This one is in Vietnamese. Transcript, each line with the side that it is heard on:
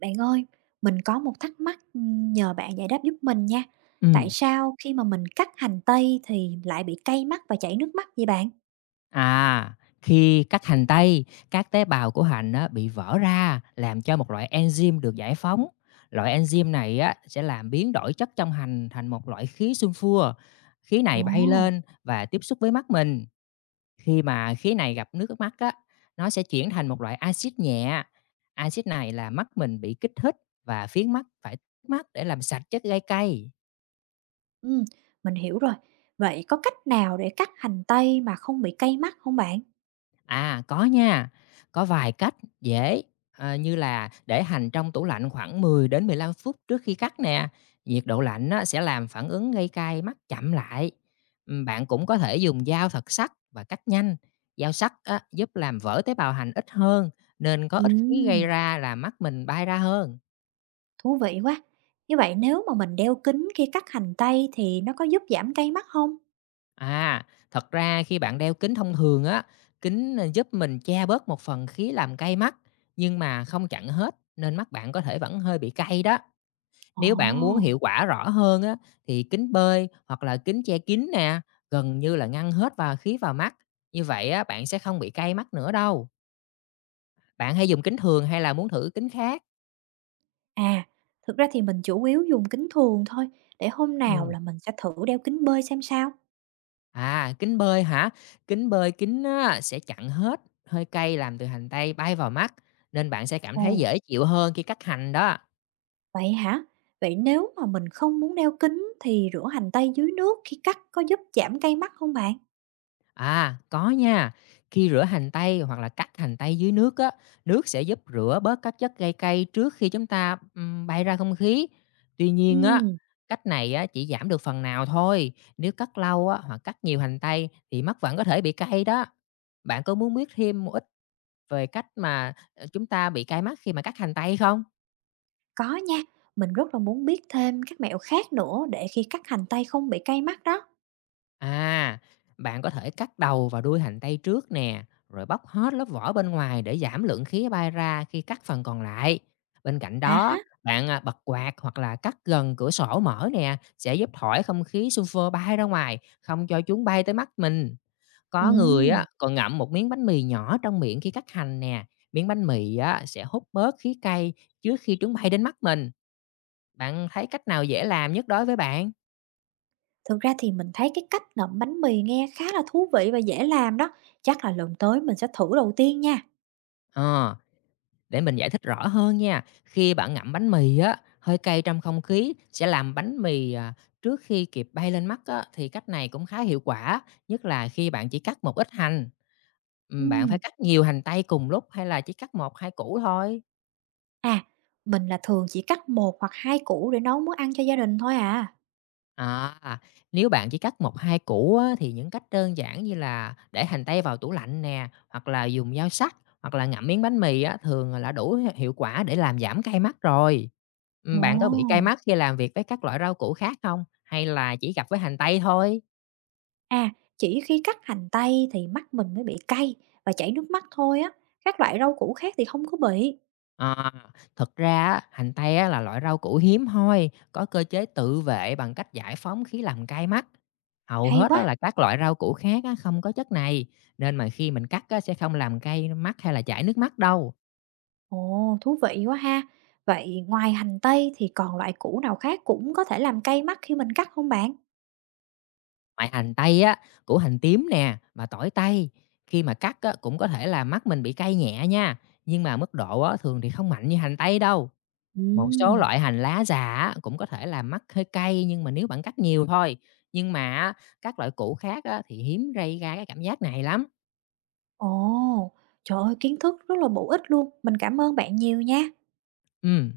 right: Bạn ơi, mình có một thắc mắc, nhờ bạn giải đáp giúp mình nha. Tại
left: Ừm,
right: sao khi mà mình cắt hành tây thì lại bị cay mắt và chảy nước mắt vậy bạn?
left: à, Khi cắt hành tây, các tế bào của hành á, bị vỡ ra làm cho một loại enzyme được giải phóng. Loại enzyme này á, sẽ làm biến đổi chất trong hành thành một loại khí sunfua. Khí này
right: Ồ,
left: bay lên và tiếp xúc với mắt mình. Khi mà khí này gặp nước mắt á, nó sẽ chuyển thành một loại axit nhẹ. Axit này là mắt mình bị kích thích và khiến mắt để làm sạch chất gây cay.
right: ừ, mình hiểu rồi. Vậy có cách nào để cắt hành tây mà không bị cay mắt không bạn?
left: À, có nha. Có vài cách dễ, như là để hành trong tủ lạnh khoảng 10 đến 15 phút trước khi cắt nè. Nhiệt độ lạnh á, sẽ làm phản ứng gây cay mắt chậm lại. Bạn cũng có thể dùng dao thật sắc và cắt nhanh. Dao sắc á, giúp làm vỡ tế bào hành ít hơn, nên có ít khí gây
right: Ừm,
left: ra là mắt mình bay ra hơn.
right: Thú vị quá. Như vậy nếu mà mình đeo kính khi cắt hành tây thì nó có giúp giảm cay mắt không?
left: À, thật ra khi bạn đeo kính thông thường á, kính giúp mình che bớt một phần khí làm cay mắt, nhưng mà không chặn hết nên mắt bạn có thể vẫn hơi bị cay đó.
right: Ồ,
left: Nếu bạn muốn hiệu quả rõ hơn á, thì kính bơi hoặc là kính che kín nè, gần như là ngăn hết vào khí vào mắt. Như vậy á, bạn sẽ không bị cay mắt nữa đâu. Bạn hay dùng kính thường hay là muốn thử kính khác?
right: à, thực ra thì mình chủ yếu dùng kính thường thôi. Để hôm nào
left: Ừ.
right: là mình sẽ thử đeo kính bơi xem sao.
left: À, kính bơi hả? Kính á, sẽ chặn hết hơi cay làm từ hành tây bay vào mắt nên bạn sẽ cảm thấy
right: Ồ,
left: dễ chịu hơn khi cắt hành đó.
right: vậy hả? Vậy nếu mà mình không muốn đeo kính thì rửa hành tây dưới nước khi cắt có giúp giảm cay mắt không bạn?
left: À, có nha. Khi rửa hành tây hoặc là cắt hành tây dưới nước á, nước sẽ giúp rửa bớt các chất gây cay trước khi chúng ta bay ra không khí. Tuy nhiên á,
right: Ừm,
left: cách này á chỉ giảm được phần nào thôi. Nếu cắt lâu á hoặc cắt nhiều hành tây thì mắt vẫn có thể bị cay đó. Bạn có muốn biết thêm một ít về cách mà chúng ta bị cay mắt khi mà cắt hành tây không?
right: có nha. Mình rất là muốn biết thêm các mẹo khác nữa để khi cắt hành tây không bị cay mắt đó.
left: À, bạn có thể cắt đầu và đuôi hành tây trước nè, rồi bóc hết lớp vỏ bên ngoài để giảm lượng khí bay ra khi cắt phần còn lại. Bên cạnh
right: À
left: đó,
right: ha.
left: bật quạt hoặc là cắt gần cửa sổ mở nè, sẽ giúp thổi không khí sulfur bay ra ngoài, không cho chúng bay tới mắt mình. Có người á
right: Ừm,
left: còn ngậm một miếng bánh mì nhỏ trong miệng khi cắt hành nè. Miếng bánh mì á sẽ hút bớt khí cay trước khi chúng bay đến mắt mình. Bạn thấy cách nào dễ làm nhất đối với bạn?
right: Thực ra thì mình thấy cái cách ngậm bánh mì nghe khá là thú vị và dễ làm đó. Chắc là lần tới mình sẽ thử đầu tiên nha.
left: Ờ, để mình giải thích rõ hơn nha. Khi bạn ngậm bánh mì á, hơi cay trong không khí sẽ làm bánh mì, trước khi kịp bay lên mắt á, thì cách này cũng khá hiệu quả, nhất là khi bạn chỉ cắt một ít hành. Bạn phải
right: Ừm,
left: cắt nhiều hành tây cùng lúc hay là chỉ cắt một hai củ thôi?
right: à, mình là thường chỉ cắt một hoặc hai củ để nấu món ăn cho gia đình thôi à.
left: À, nếu bạn chỉ cắt một hai củ á, thì những cách đơn giản như là để hành tây vào tủ lạnh nè, hoặc là dùng dao sắc, hoặc là ngậm miếng bánh mì á, thường là đủ hiệu quả để làm giảm cay mắt rồi. Bạn có bị cay
right: Ồ.
left: mắt khi làm việc với các loại rau củ khác không? Hay là chỉ gặp với hành tây thôi?
right: À, chỉ khi cắt hành tây thì mắt mình mới bị cay và chảy nước mắt thôi á. Các loại rau củ khác thì không có bị.
left: À, thực ra á, hành tây á là loại rau củ hiếm hoi, có cơ chế tự vệ bằng cách giải phóng khí làm cay mắt. Hầu
right: Hay
left: hết đó
right: quá.
left: là các loại rau củ khác á không có chất này, nên mà khi mình cắt á sẽ không làm cay mắt hay là chảy nước mắt đâu.
right: Ồ, thú vị quá ha. Vậy ngoài hành tây thì còn loại củ nào khác cũng có thể làm cay mắt khi mình cắt không bạn?
left: Ngoài hành tây á, củ hành tím nè và tỏi tây, khi mà cắt á cũng có thể là mắt mình bị cay nhẹ nha, nhưng mà mức độ á thường thì không mạnh như hành tây đâu. Một số
right: Ừm.
left: loại hành lá già á cũng có thể làm mắt hơi cay nhưng mà nếu bạn cắt nhiều thôi. Nhưng mà á, các loại củ khác á thì hiếm gây ra cái cảm giác này lắm.
right: Ồ, trời ơi, kiến thức rất là bổ ích luôn. Mình cảm ơn bạn nhiều nha.
left: Ừm.